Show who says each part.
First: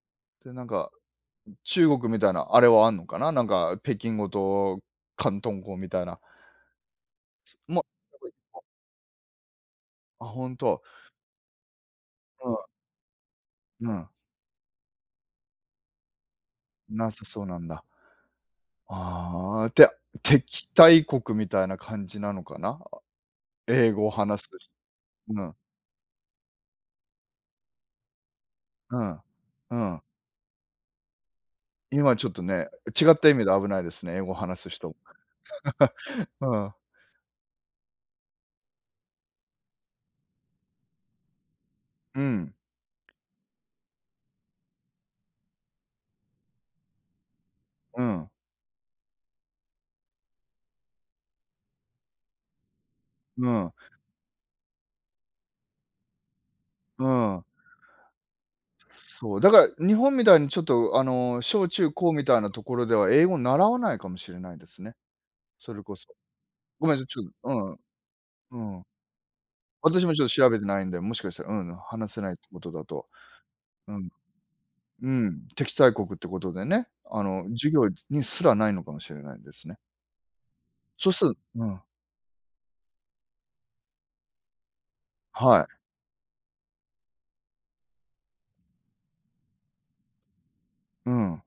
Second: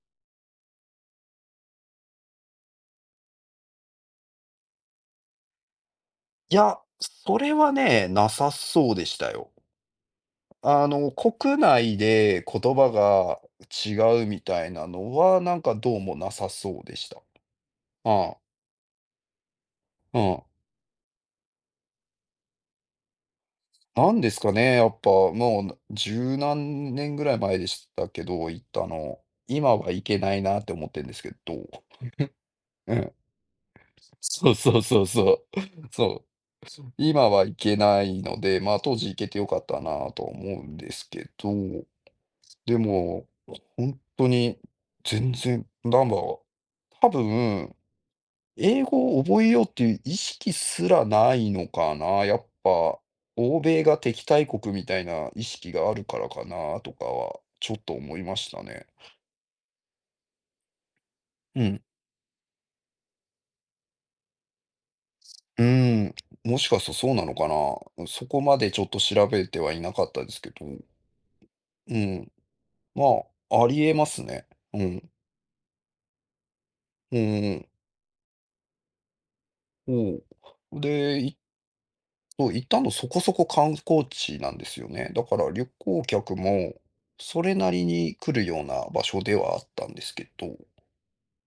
Speaker 1: でなんか、中国みたいなあれはあんのかな、なんか北京語と広東語みたいな。
Speaker 2: いや、それ
Speaker 1: す
Speaker 2: は
Speaker 1: ま [unintelligible]
Speaker 2: ね、なさそうでしたよ。
Speaker 1: あ、ほんと。
Speaker 2: あの、国内で
Speaker 1: うん。
Speaker 2: 言葉が
Speaker 1: うん。
Speaker 2: 違うみたいなのは、なんかどうもなさそうでし
Speaker 1: な
Speaker 2: た。
Speaker 1: さそうなんだ。
Speaker 2: ああ。
Speaker 1: ああ、で、あ、
Speaker 2: うん。
Speaker 1: 敵対国みたいな感じなのかな？英語を
Speaker 2: なんです
Speaker 1: 話す
Speaker 2: か
Speaker 1: ひ
Speaker 2: ね、やっぱ、
Speaker 1: うん。
Speaker 2: もう十何年ぐらい前でしたけど、行った
Speaker 1: う
Speaker 2: の。
Speaker 1: ん、う
Speaker 2: 今は行
Speaker 1: ん。
Speaker 2: けないなって思ってんですけど
Speaker 1: 今ちょっと ね、
Speaker 2: う
Speaker 1: 違
Speaker 2: ん。
Speaker 1: った意味で危ないですね、英語
Speaker 2: そう
Speaker 1: 話す
Speaker 2: そう
Speaker 1: 人。
Speaker 2: そうそう。そ
Speaker 1: うん。
Speaker 2: う、今は行けないので、ま、当時行けてよかったなと思うんですけど。
Speaker 1: うん。
Speaker 2: でも、ほんとに全然なんか、多分
Speaker 1: うん。
Speaker 2: 英語を覚えようっていう意識すらないのかな、やっぱ、
Speaker 1: う
Speaker 2: 欧
Speaker 1: ん。
Speaker 2: 米が敵対国みたいな意識があるからかなとか
Speaker 1: う
Speaker 2: は、
Speaker 1: ん。
Speaker 2: ちょっと思いましたね。
Speaker 1: そう、だから、日本みたいにちょっとあの
Speaker 2: う
Speaker 1: 小
Speaker 2: ん。
Speaker 1: 中高みたいなところでは英語習わないかもしれないですね。
Speaker 2: すう
Speaker 1: それこ
Speaker 2: ー
Speaker 1: そ。
Speaker 2: ん、もしかし
Speaker 1: ご
Speaker 2: た
Speaker 1: めんな
Speaker 2: ら
Speaker 1: さい、
Speaker 2: そう
Speaker 1: ちょ、
Speaker 2: なのか
Speaker 1: う
Speaker 2: な？
Speaker 1: ん。
Speaker 2: うん、そこ
Speaker 1: う
Speaker 2: まで
Speaker 1: ん。う
Speaker 2: ち
Speaker 1: ん。
Speaker 2: ょっと調べてはいなか
Speaker 1: 私
Speaker 2: っ
Speaker 1: もち
Speaker 2: た
Speaker 1: ょっ
Speaker 2: で
Speaker 1: と
Speaker 2: す
Speaker 1: 調
Speaker 2: け
Speaker 1: べてな
Speaker 2: ど。
Speaker 1: いんで、もしかしたら、うん、
Speaker 2: う
Speaker 1: 話せな
Speaker 2: ん。
Speaker 1: いってことだ
Speaker 2: ま
Speaker 1: と。
Speaker 2: あ、あり
Speaker 1: う
Speaker 2: 得ま
Speaker 1: ん。
Speaker 2: すね。うん。
Speaker 1: うん、敵対国ってことでね、
Speaker 2: うん
Speaker 1: あの
Speaker 2: うん。
Speaker 1: 授業にすらないのかもしれないですね。
Speaker 2: おお。
Speaker 1: そう
Speaker 2: で、
Speaker 1: す
Speaker 2: い
Speaker 1: るうん。
Speaker 2: そう、行ったのそこそこ観光地なんですよね。だから
Speaker 1: は
Speaker 2: 旅
Speaker 1: い。
Speaker 2: 行客もそれなりに来るような場所ではあったんですけど。
Speaker 1: うん。